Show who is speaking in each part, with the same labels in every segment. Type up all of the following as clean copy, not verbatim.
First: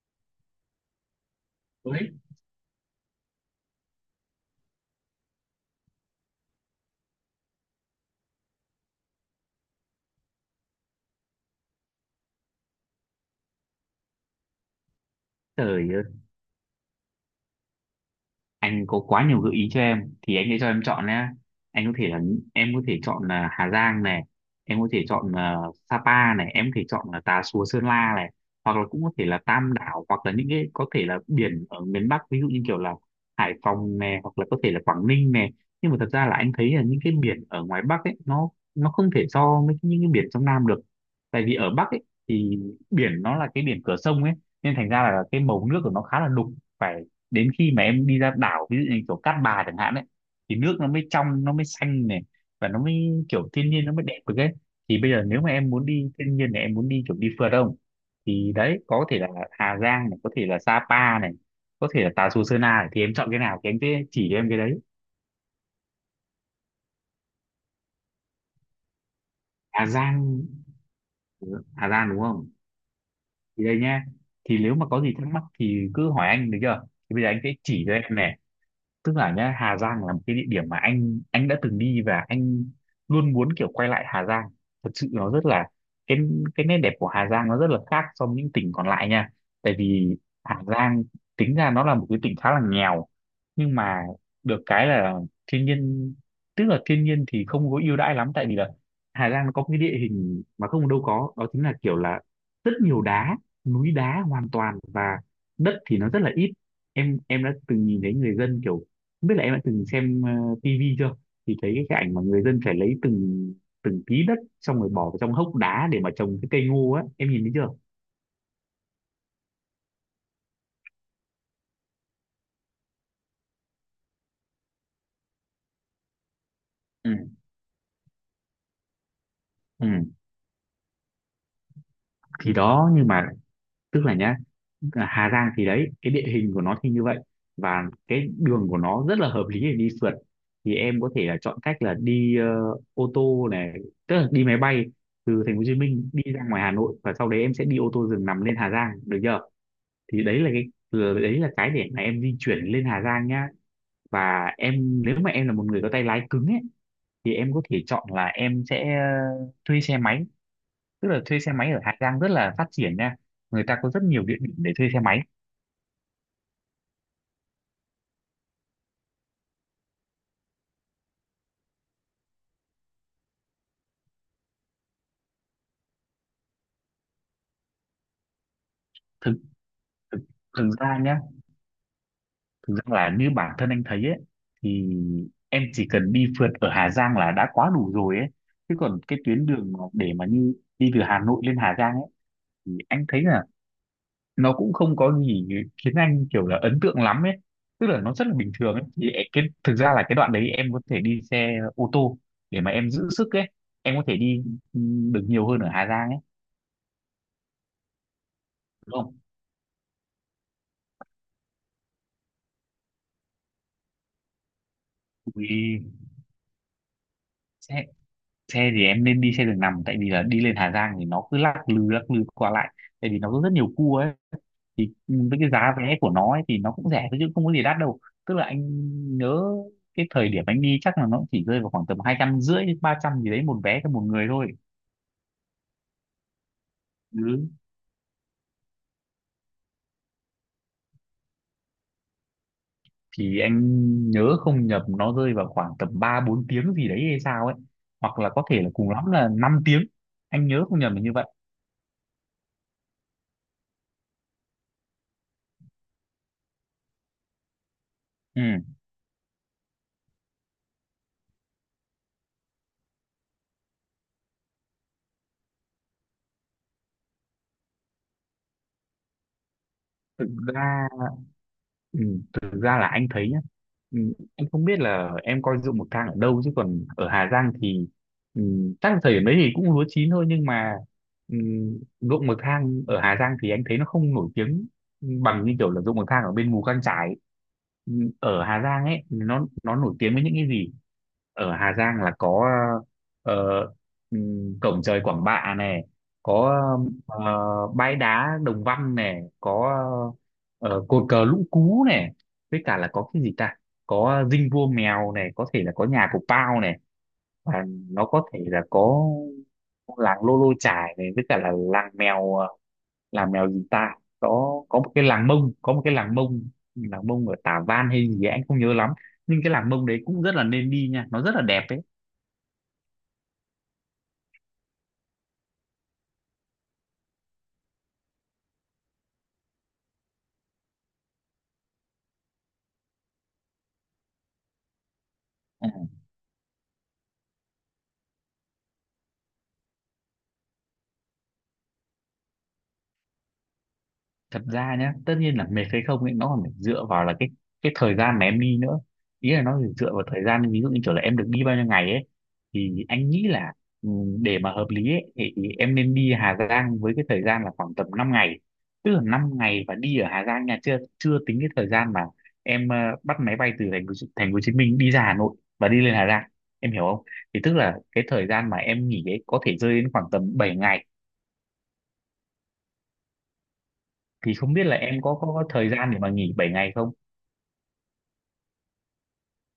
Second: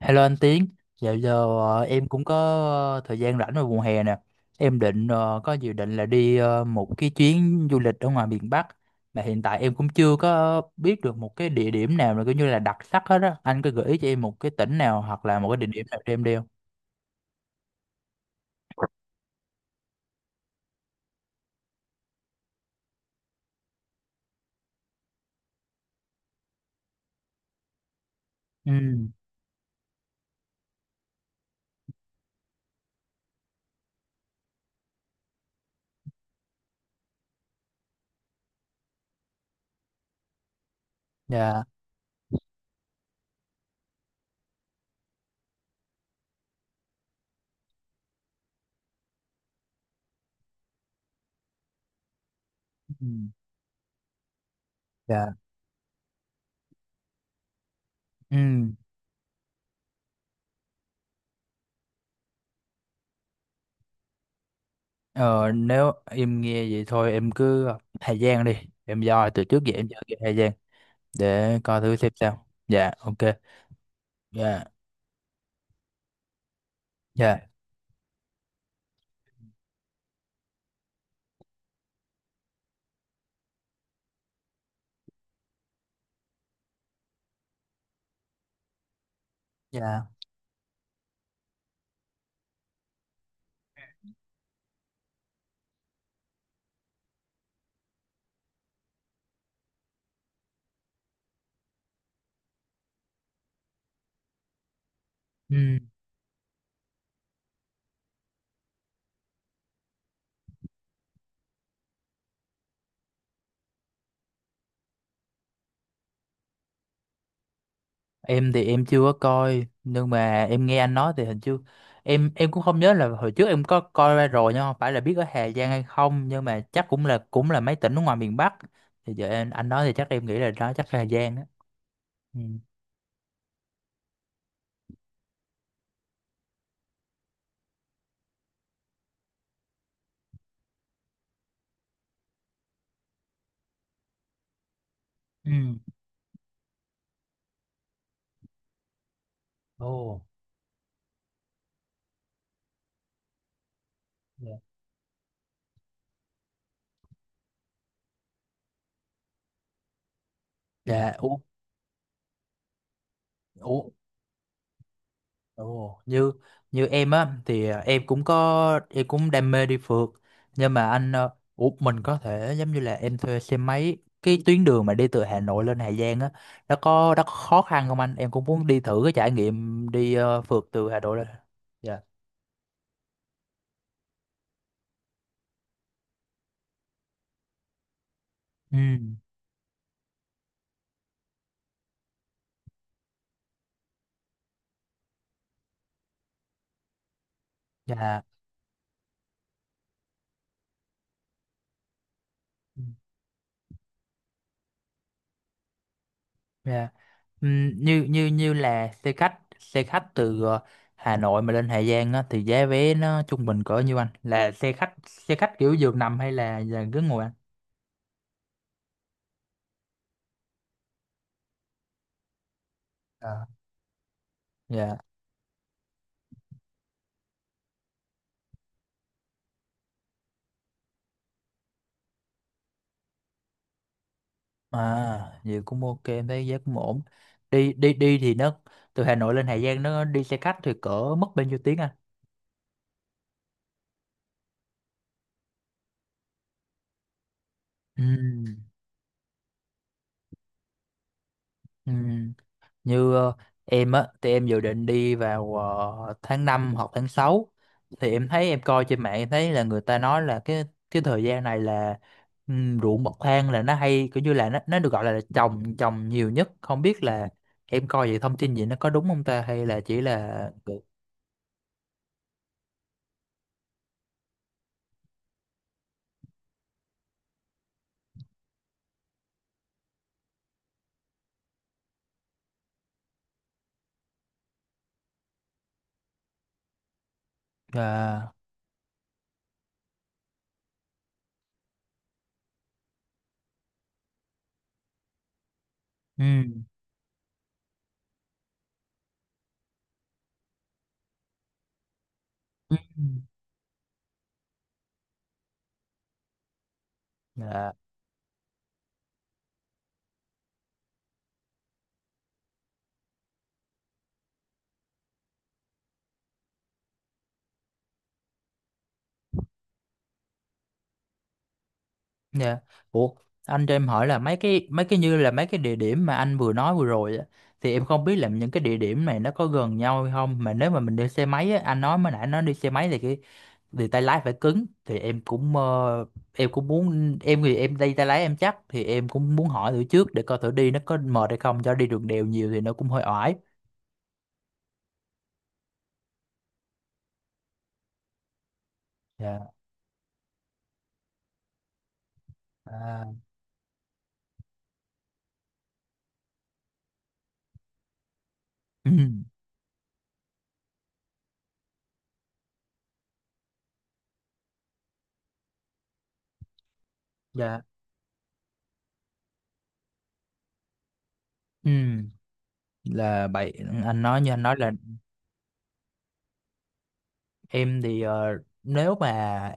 Speaker 1: Hello anh Tiến, dạo giờ em
Speaker 2: Ôi,
Speaker 1: cũng có thời gian rảnh vào mùa hè nè. Em định có dự định là đi một cái chuyến du lịch ở ngoài miền Bắc, mà hiện tại em cũng chưa có biết được một cái địa điểm nào là coi như là đặc sắc hết á. Anh có gợi ý cho em một cái tỉnh nào hoặc là một cái địa điểm
Speaker 2: trời
Speaker 1: nào
Speaker 2: ơi,
Speaker 1: cho em đi không?
Speaker 2: anh có quá nhiều gợi ý cho em thì anh sẽ cho em chọn nhé. Anh có thể là em có thể chọn là Hà Giang này, em có thể chọn là Sapa này, em có thể chọn là Tà Xùa Sơn La này,
Speaker 1: Ừ,
Speaker 2: hoặc là cũng có thể là Tam Đảo hoặc là những cái có thể là biển ở miền Bắc ví dụ như kiểu là Hải Phòng này hoặc là có thể là Quảng Ninh này. Nhưng mà thật ra là anh thấy là những cái biển ở ngoài Bắc ấy nó không thể so với những cái biển trong Nam được. Tại vì
Speaker 1: dạ,
Speaker 2: ở Bắc ấy thì biển nó là cái biển cửa sông ấy, nên thành ra là cái màu nước của nó khá là đục, phải đến khi mà em đi ra đảo ví dụ như kiểu Cát Bà chẳng hạn ấy thì nước nó mới trong, nó mới xanh này, và nó mới
Speaker 1: ừ,
Speaker 2: kiểu thiên nhiên nó mới đẹp được ấy. Thì bây giờ
Speaker 1: dạ,
Speaker 2: nếu mà em muốn đi thiên nhiên này, em muốn đi kiểu đi phượt không, thì
Speaker 1: ừ.
Speaker 2: đấy có thể là Hà Giang này, có thể là Sapa này, có thể là Tà Xùa Sơn Na này, thì em chọn cái nào thì em sẽ chỉ cho em cái đấy.
Speaker 1: Ờ, Nếu em nghe vậy thôi em cứ Hà Giang đi. Em doi từ trước giờ
Speaker 2: Hà
Speaker 1: em doi cái
Speaker 2: Giang
Speaker 1: Hà Giang để coi
Speaker 2: Hà
Speaker 1: thử
Speaker 2: Giang
Speaker 1: xem
Speaker 2: đúng
Speaker 1: sao.
Speaker 2: không,
Speaker 1: Dạ, ok.
Speaker 2: thì đây nhá, thì
Speaker 1: Dạ,
Speaker 2: nếu mà có gì thắc mắc thì cứ hỏi anh được chưa. Thì bây giờ anh
Speaker 1: dạ,
Speaker 2: sẽ chỉ cho em này, tức là nhá, Hà Giang là một cái địa điểm mà anh đã từng đi và anh luôn muốn kiểu quay lại Hà Giang. Thật sự nó rất là cái cái nét đẹp của Hà Giang nó rất là khác so với những tỉnh còn lại nha. Tại
Speaker 1: dạ.
Speaker 2: vì Hà Giang tính ra nó là một cái tỉnh khá là nghèo nhưng mà được cái là thiên nhiên, tức là thiên nhiên thì không có ưu đãi lắm, tại vì là Hà Giang nó có một cái địa hình mà không đâu có, đó chính là kiểu là rất nhiều đá, núi đá hoàn toàn, và
Speaker 1: Ừ.
Speaker 2: đất thì nó rất là ít. Em đã từng nhìn thấy người dân kiểu không biết là em đã từng xem tivi chưa, thì thấy cái ảnh mà người dân phải lấy từng từng tí đất xong rồi bỏ vào trong hốc đá để mà trồng cái cây ngô á, em nhìn thấy chưa.
Speaker 1: Em thì em chưa có coi, nhưng mà em nghe anh nói thì hình như em cũng không nhớ là hồi trước em có coi ra rồi, nhưng không phải là biết ở Hà Giang hay không, nhưng mà chắc cũng
Speaker 2: ừ
Speaker 1: là mấy tỉnh ở ngoài miền Bắc, thì giờ em, anh nói
Speaker 2: ừ.
Speaker 1: thì chắc em nghĩ là đó chắc là Hà Giang á. Ừ,
Speaker 2: Thì đó, nhưng mà tức là nhá, à, Hà Giang thì đấy cái địa hình của nó thì như vậy, và cái đường của nó rất là hợp lý để đi phượt. Thì em có thể là chọn cách là đi ô tô này, tức là đi máy bay từ thành phố Hồ Chí
Speaker 1: ừ,
Speaker 2: Minh đi ra ngoài Hà Nội và sau đấy em sẽ đi ô tô giường nằm lên Hà Giang được chưa.
Speaker 1: ồ,
Speaker 2: Thì đấy là đấy là cái để mà em di chuyển lên Hà Giang nhá. Và
Speaker 1: dạ.
Speaker 2: em nếu mà em là một người có tay lái cứng ấy thì em có thể chọn là em sẽ thuê xe máy, tức
Speaker 1: Dạ,
Speaker 2: là
Speaker 1: ủa,
Speaker 2: thuê xe máy ở Hà Giang rất là phát triển nha, người ta
Speaker 1: ủa.
Speaker 2: có rất nhiều địa điểm để thuê xe máy.
Speaker 1: Ồ, như như em á thì em cũng có em cũng đam mê đi phượt, nhưng mà anh ủa, mình có thể giống như là em thuê xe máy, cái tuyến đường mà đi từ Hà Nội lên Hà Giang á, nó có khó khăn không anh, em cũng muốn đi thử cái trải
Speaker 2: Thực
Speaker 1: nghiệm đi
Speaker 2: thực,
Speaker 1: phượt
Speaker 2: Thực
Speaker 1: từ
Speaker 2: ra
Speaker 1: Hà Nội
Speaker 2: nhá,
Speaker 1: lên. Dạ,
Speaker 2: thực ra là như bản thân anh thấy ấy thì em chỉ cần đi phượt ở Hà Giang là đã quá đủ rồi ấy, chứ
Speaker 1: ừ,
Speaker 2: còn cái tuyến đường mà để mà như đi từ Hà Nội lên Hà Giang ấy thì anh thấy là nó cũng không có gì khiến anh kiểu là ấn tượng lắm ấy, tức là nó
Speaker 1: dạ,
Speaker 2: rất là bình thường ấy. Thì cái thực ra là cái đoạn đấy em có thể đi xe ô tô để mà
Speaker 1: ừ,
Speaker 2: em giữ sức ấy, em có thể đi ừ, được nhiều hơn ở Hà Giang ấy,
Speaker 1: dạ, ừ, như như như là
Speaker 2: đúng
Speaker 1: xe
Speaker 2: không.
Speaker 1: khách từ Hà Nội mà lên Hà Giang á thì giá vé nó trung bình cỡ nhiêu anh, là xe khách kiểu
Speaker 2: Vì
Speaker 1: giường nằm hay là ghế ngồi
Speaker 2: xe xe thì em nên đi xe đường nằm, tại vì là đi lên Hà Giang thì nó cứ lắc lư qua lại, tại vì nó có
Speaker 1: anh.
Speaker 2: rất nhiều cua ấy. Thì
Speaker 1: Dạ.
Speaker 2: với cái giá vé của nó ấy thì nó cũng rẻ thôi chứ không có gì đắt đâu, tức là anh nhớ cái thời điểm anh đi chắc là nó chỉ rơi vào khoảng tầm 250 đến 300 gì đấy, một vé cho một người thôi.
Speaker 1: À, vậy cũng ok, em thấy giá cũng ổn.
Speaker 2: Ừ.
Speaker 1: Đi đi đi thì nó từ Hà Nội lên Hà Giang nó đi xe khách thì cỡ mất bao nhiêu tiếng anh?
Speaker 2: Thì anh nhớ không nhầm nó rơi vào khoảng tầm 3 4 tiếng gì đấy hay sao ấy.
Speaker 1: Ừ.
Speaker 2: Hoặc là có thể là cùng lắm là 5 tiếng. Anh nhớ không nhầm là như vậy.
Speaker 1: Ừ. Như em á thì em dự định đi vào tháng 5 hoặc tháng 6, thì em
Speaker 2: Ừ.
Speaker 1: thấy em coi trên mạng em thấy là người ta nói là cái thời gian này là ruộng bậc thang là nó hay kiểu như là nó được gọi là trồng trồng nhiều nhất, không biết là em coi vậy thông tin gì nó có đúng không ta hay là chỉ
Speaker 2: Thực
Speaker 1: là
Speaker 2: ra Ừ, thực ra là anh thấy nhá, ừ, anh không biết là em coi ruộng bậc thang ở đâu chứ còn ở Hà Giang thì ừ, chắc là thời điểm đấy thì cũng lúa chín thôi, nhưng mà ừ, ruộng bậc thang ở Hà Giang thì anh thấy nó không nổi tiếng bằng như kiểu là ruộng bậc thang ở bên Mù Căng Chải. Ừ,
Speaker 1: à,
Speaker 2: Ở Hà Giang ấy nó nổi tiếng với những cái gì, ở Hà Giang là có ờ, cổng trời Quảng Bạ này,
Speaker 1: ừ.
Speaker 2: có ờ, bãi đá Đồng Văn này, có cột cờ Lũng Cú này, với
Speaker 1: Ừ.
Speaker 2: cả là
Speaker 1: Ừ.
Speaker 2: có cái gì ta, có dinh vua mèo này, có thể là có nhà của Pao này, và
Speaker 1: Dạ,
Speaker 2: nó có thể là có làng Lô Lô Chải này, với cả là làng mèo làng mèo gì ta, có một cái làng Mông, có một cái làng Mông, làng Mông ở Tả Văn hay gì ấy, anh không nhớ lắm, nhưng cái làng Mông đấy cũng rất là nên đi nha, nó rất là đẹp đấy.
Speaker 1: dạ. Ủa, anh cho em hỏi là mấy cái như là mấy cái địa điểm mà anh vừa nói vừa rồi á, thì em không biết là những cái địa điểm này nó có gần nhau hay không, mà nếu mà mình đi xe máy á, anh nói mới nãy nó đi xe máy thì cái thì tay lái phải cứng, thì em cũng em cũng muốn em thì em đi tay lái em chắc thì em cũng muốn hỏi thử trước để coi thử đi nó có mệt hay không, cho đi đường đèo nhiều thì nó cũng hơi oải.
Speaker 2: Thật ra nhá, tất nhiên là mệt hay không ấy nó còn phải dựa vào là cái thời gian mà em đi nữa, ý là
Speaker 1: Dạ.
Speaker 2: nó phải dựa vào thời gian, ví dụ như kiểu là em được đi bao nhiêu ngày ấy. Thì anh
Speaker 1: À.
Speaker 2: nghĩ là ừ, để mà hợp lý ấy, thì em nên đi Hà Giang với cái thời gian là khoảng tầm 5 ngày,
Speaker 1: Ừ.
Speaker 2: tức là 5 ngày và đi ở Hà Giang nha, chưa chưa tính cái thời gian mà em bắt máy bay từ thành phố Hồ Chí Minh đi ra Hà Nội và đi lên Hà Giang, em hiểu không. Thì tức
Speaker 1: Dạ.
Speaker 2: là cái thời gian mà em nghỉ ấy có thể rơi đến khoảng tầm 7 ngày,
Speaker 1: Ừ. Là vậy anh nói như
Speaker 2: thì
Speaker 1: anh
Speaker 2: không
Speaker 1: nói
Speaker 2: biết
Speaker 1: là
Speaker 2: là em có thời gian để mà nghỉ 7 ngày không.
Speaker 1: em thì nếu mà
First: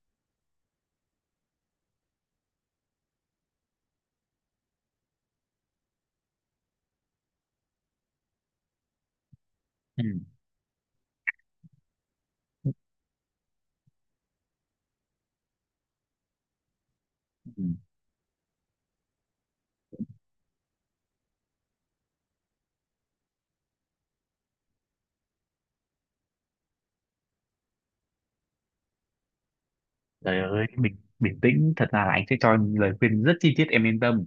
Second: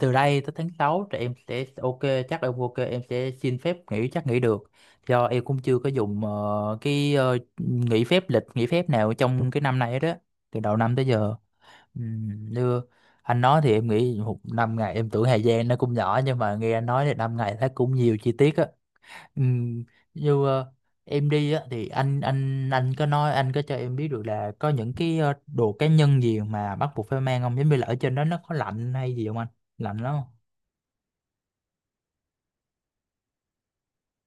Speaker 1: từ đây tới tháng 6 thì em sẽ ok, chắc em ok em sẽ xin phép nghỉ chắc nghỉ được, do em cũng chưa có dùng cái nghỉ phép lịch nghỉ phép nào trong cái năm này
Speaker 2: Ừ.
Speaker 1: đó, từ đầu năm tới giờ. Như anh nói thì em nghĩ một 5 ngày em tưởng thời gian nó cũng nhỏ, nhưng mà nghe anh nói thì 5 ngày
Speaker 2: Ừ.
Speaker 1: thấy cũng nhiều chi tiết. Ừ, như em đi á thì anh có nói anh có cho em biết được là có những cái đồ cá nhân gì mà bắt buộc phải mang không, giống như là ở trên đó nó có lạnh hay gì không anh, lạnh lắm không?
Speaker 2: Trời ơi, bình bình tĩnh, thật ra là anh sẽ cho em lời khuyên rất chi tiết, em yên tâm.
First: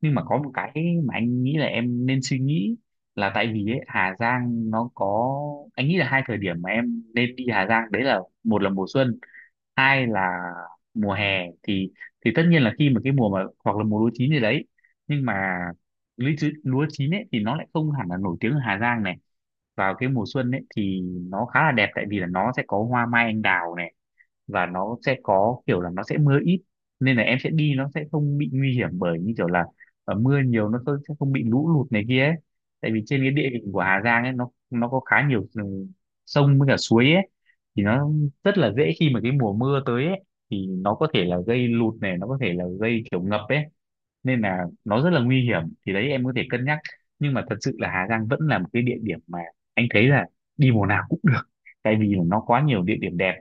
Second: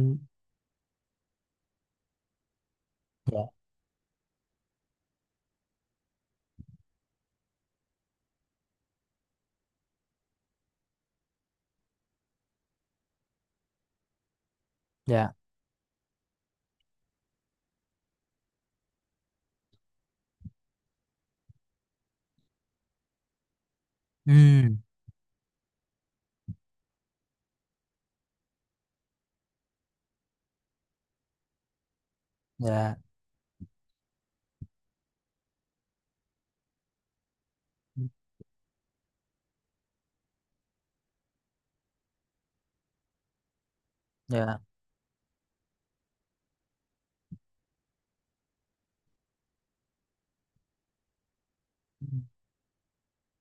Speaker 2: Nhưng mà có một cái mà anh nghĩ là em nên suy nghĩ là tại
Speaker 1: dạ,
Speaker 2: vì ấy, Hà Giang nó có, anh nghĩ là hai thời điểm mà em nên đi Hà Giang đấy là một là mùa xuân, hai là mùa hè. Thì tất nhiên là khi mà cái mùa mà hoặc là mùa lúa chín gì đấy, nhưng
Speaker 1: dạ,
Speaker 2: mà lúa chín ấy thì nó lại không hẳn là nổi tiếng ở Hà Giang này. Vào cái mùa xuân ấy thì nó khá là đẹp, tại vì là nó sẽ có hoa mai anh đào này, và
Speaker 1: ừ,
Speaker 2: nó sẽ có kiểu là nó sẽ mưa ít, nên là em sẽ đi nó sẽ không bị nguy hiểm bởi như kiểu là ở mưa nhiều nó sẽ không bị lũ lụt này kia ấy. Tại
Speaker 1: dạ,
Speaker 2: vì trên cái địa hình của Hà Giang ấy, nó có khá nhiều sông với cả suối ấy, thì nó rất là dễ khi mà cái mùa mưa tới ấy, thì nó có thể là gây lụt này, nó có thể là gây kiểu ngập ấy, nên
Speaker 1: dạ,
Speaker 2: là nó rất là nguy hiểm. Thì đấy, em có thể cân nhắc. Nhưng mà thật sự là Hà Giang vẫn là một cái địa điểm mà anh thấy là đi mùa nào cũng được, tại vì là nó quá nhiều địa điểm đẹp.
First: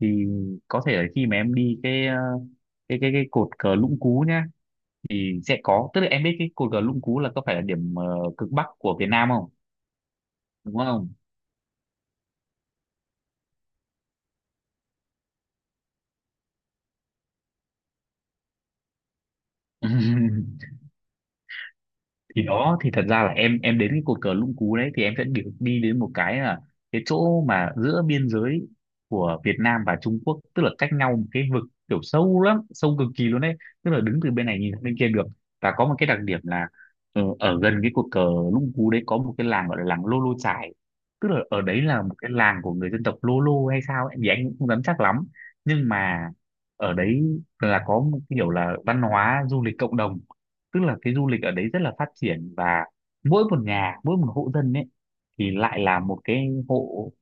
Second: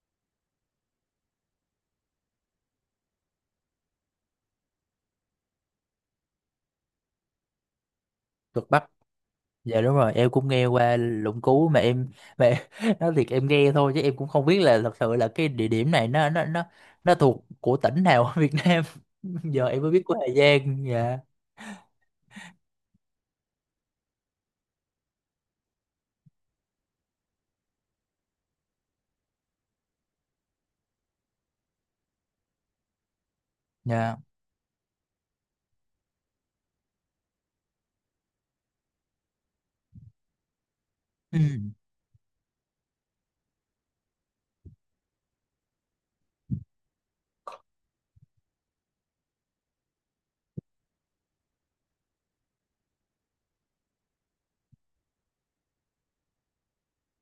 Speaker 2: Thì có thể là khi mà em đi cái cột cờ Lũng Cú nhá, thì sẽ có, tức là em biết cái cột cờ Lũng Cú là có phải là điểm cực bắc
Speaker 1: cực Bắc,
Speaker 2: của Việt Nam không?
Speaker 1: dạ đúng rồi, em cũng nghe
Speaker 2: Đúng
Speaker 1: qua
Speaker 2: không?
Speaker 1: Lũng Cú mà em mà nói thiệt em nghe thôi chứ em cũng không biết là thật sự là cái địa điểm này nó thuộc của tỉnh nào ở Việt Nam, giờ em mới biết của Hà Giang. Dạ,
Speaker 2: Thì đó, thì thật ra là em đến cái cột cờ Lũng Cú đấy thì em sẽ đi, đi đến một cái là cái chỗ mà giữa biên giới của Việt Nam và Trung Quốc, tức là cách nhau một cái vực kiểu sâu lắm, sâu cực kỳ luôn đấy, tức là
Speaker 1: dạ,
Speaker 2: đứng từ bên này nhìn sang bên kia được. Và có một cái đặc điểm là ở gần cái cột cờ Lũng Cú đấy có một cái làng gọi là làng Lô Lô Chải, tức
Speaker 1: ừ,
Speaker 2: là ở đấy là một cái làng của người dân tộc Lô Lô hay sao ấy, thì anh cũng không dám chắc lắm. Nhưng mà ở đấy là có một kiểu là văn hóa du lịch cộng đồng, tức là cái du lịch ở đấy rất là phát triển, và mỗi một nhà, mỗi một hộ dân ấy, thì lại là một cái hộ,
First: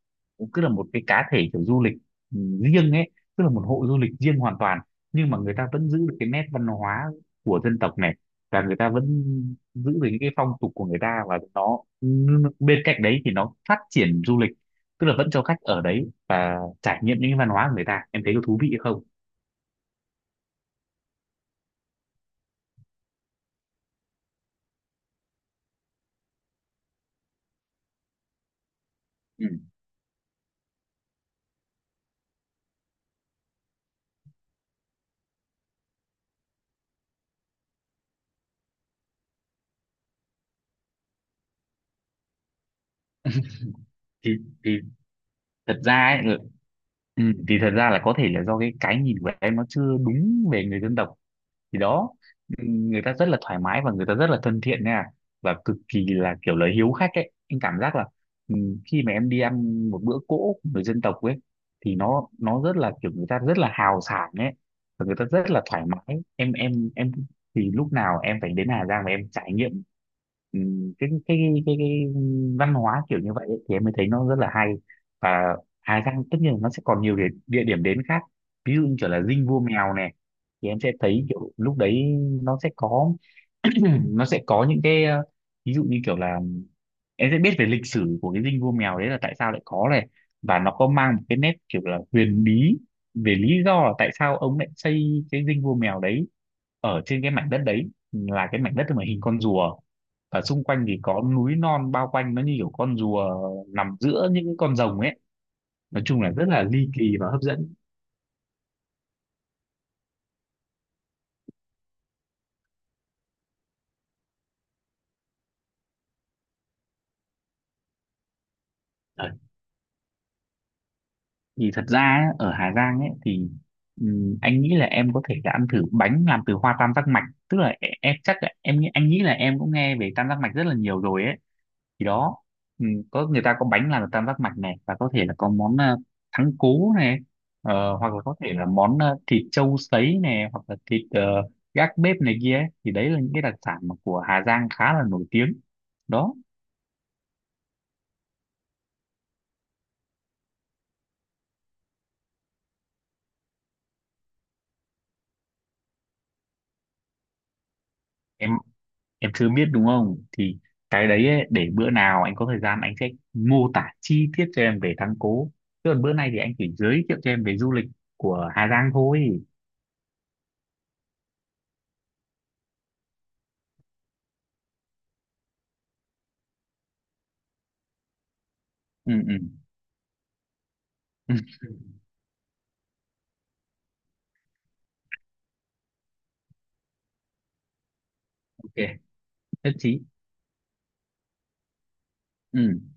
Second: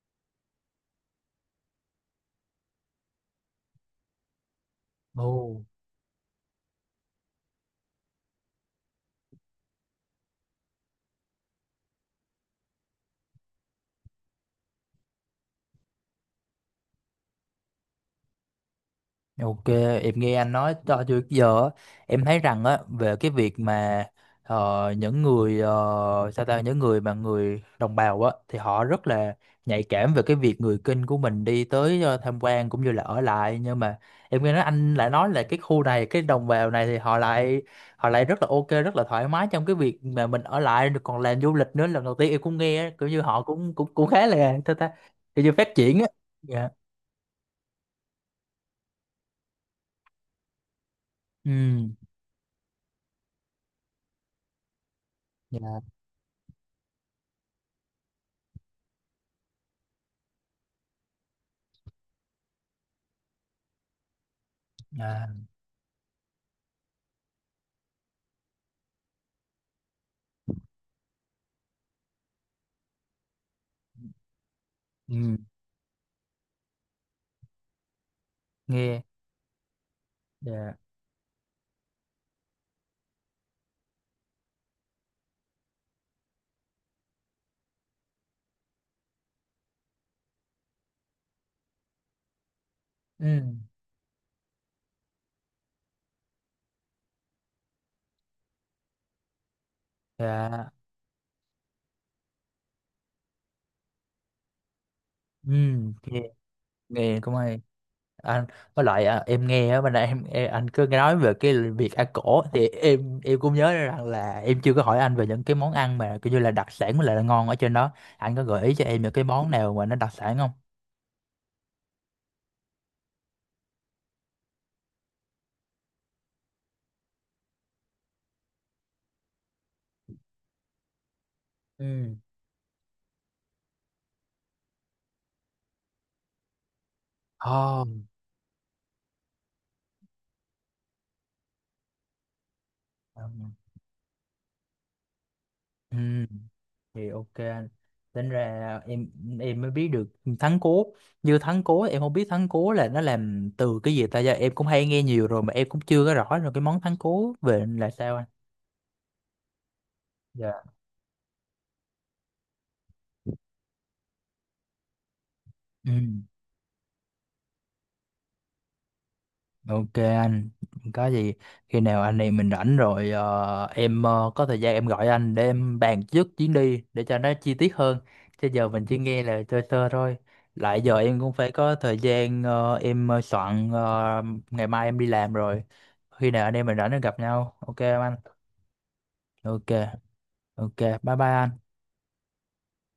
Speaker 2: cứ là một cái cá thể kiểu du lịch ừ, riêng ấy, tức là một hộ du lịch riêng hoàn toàn, nhưng
Speaker 1: ồ.
Speaker 2: mà người ta vẫn giữ được cái nét văn hóa của dân tộc này, và người ta vẫn giữ được những cái phong tục của người ta, và nó bên cạnh đấy thì nó phát triển du lịch, tức là vẫn cho khách ở đấy và trải nghiệm những cái văn hóa của người ta. Em thấy có thú vị không?
Speaker 1: Ok, em nghe anh nói cho tới giờ á, em thấy rằng á về cái việc mà những người sao ta những người mà người đồng bào á thì họ rất là
Speaker 2: Ừ.
Speaker 1: nhạy cảm về cái việc người Kinh của mình đi tới tham quan cũng như là ở lại, nhưng mà em nghe nói anh lại nói là cái khu này cái đồng bào này thì họ lại rất là ok, rất là thoải mái trong cái việc mà mình ở lại được còn làm du lịch nữa, lần đầu tiên em cũng nghe á, kiểu như họ cũng cũng cũng khá
Speaker 2: thì
Speaker 1: là sao
Speaker 2: thì
Speaker 1: ta, kiểu như phát
Speaker 2: thật
Speaker 1: triển á.
Speaker 2: ra ấy,
Speaker 1: Dạ,
Speaker 2: Thì thật ra là có thể là do cái nhìn của em nó chưa đúng về người dân tộc. Thì
Speaker 1: ừ,
Speaker 2: đó, người ta rất là thoải mái và người ta rất là thân thiện nha, và cực
Speaker 1: dạ,
Speaker 2: kỳ là kiểu là hiếu khách ấy, anh cảm giác là ừ, khi mà em đi ăn một bữa cỗ của người dân tộc ấy, thì nó rất là kiểu người ta rất là hào sảng ấy, và người ta
Speaker 1: à,
Speaker 2: rất là thoải mái. Em thì lúc nào em phải đến Hà Giang và em trải nghiệm ừ, cái cái văn hóa kiểu như vậy ấy, thì em mới thấy nó rất là hay.
Speaker 1: ừ,
Speaker 2: Và Hà Giang tất nhiên là nó sẽ còn nhiều địa điểm đến khác, ví dụ như
Speaker 1: nghe,
Speaker 2: kiểu là Dinh Vua Mèo này, thì
Speaker 1: dạ,
Speaker 2: em sẽ thấy kiểu lúc đấy nó sẽ có nó sẽ có những ví dụ như kiểu là em sẽ biết về lịch sử của cái Dinh Vua Mèo đấy là tại sao lại có này, và nó có mang một cái nét kiểu là huyền bí
Speaker 1: ừ,
Speaker 2: về lý do là tại sao ông lại xây cái Dinh Vua Mèo đấy ở trên cái mảnh đất đấy là cái mảnh đất mà hình con rùa, và xung
Speaker 1: dạ,
Speaker 2: quanh thì có núi non bao quanh nó như kiểu con rùa nằm giữa những con rồng ấy.
Speaker 1: ừ,
Speaker 2: Nói
Speaker 1: nghe,
Speaker 2: chung là rất là ly kỳ và
Speaker 1: cũng
Speaker 2: hấp
Speaker 1: hay
Speaker 2: dẫn.
Speaker 1: anh, với lại em nghe á bên đây em, anh cứ nói về cái việc ăn cổ thì em cũng nhớ ra rằng là em chưa có hỏi anh về những cái món ăn mà kiểu như là đặc sản với lại là ngon ở trên đó, anh có gợi ý cho em những cái món nào mà nó đặc sản không?
Speaker 2: Thì thật ra ấy, ở Hà Giang ấy thì anh nghĩ là em có thể là ăn thử bánh làm từ hoa tam giác mạch, tức là em chắc là em nghĩ, anh nghĩ là em cũng nghe về tam giác mạch rất là nhiều rồi ấy. Thì
Speaker 1: Ừ.
Speaker 2: đó, có, người ta có bánh làm từ tam giác mạch này, và có thể là có món thắng cố này,
Speaker 1: Ồ.
Speaker 2: hoặc là có thể là món thịt trâu sấy này, hoặc là thịt gác bếp này kia ấy. Thì đấy là những cái đặc sản mà của Hà Giang khá là nổi tiếng.
Speaker 1: Ừ,
Speaker 2: Đó.
Speaker 1: thì ok anh, tính ra em mới biết được thắng cố, như thắng cố em không biết thắng cố là nó làm từ cái gì ta, giờ em cũng hay nghe nhiều rồi mà em cũng chưa có rõ rồi, cái món thắng cố về là sao anh.
Speaker 2: em em chưa biết đúng không? Thì
Speaker 1: Dạ,
Speaker 2: cái đấy ấy, để bữa nào anh có thời gian anh sẽ mô tả chi tiết cho em về thắng cố, chứ
Speaker 1: ừ.
Speaker 2: còn bữa nay thì anh chỉ giới thiệu cho em về du lịch của Hà Giang thôi.
Speaker 1: Ok anh, có gì khi nào anh em mình rảnh rồi em có thời gian em gọi anh để em bàn trước chuyến đi để cho nó chi tiết hơn. Chứ giờ mình chỉ
Speaker 2: ừ
Speaker 1: nghe
Speaker 2: ừ,
Speaker 1: là sơ sơ thôi. Lại giờ em cũng
Speaker 2: Ừ.
Speaker 1: phải có thời gian em soạn ngày mai em đi làm rồi. Khi nào anh em mình rảnh thì gặp nhau. Ok không anh?
Speaker 2: OK,
Speaker 1: Ok,
Speaker 2: nhất trí.
Speaker 1: ok. Bye bye anh.
Speaker 2: Ừ.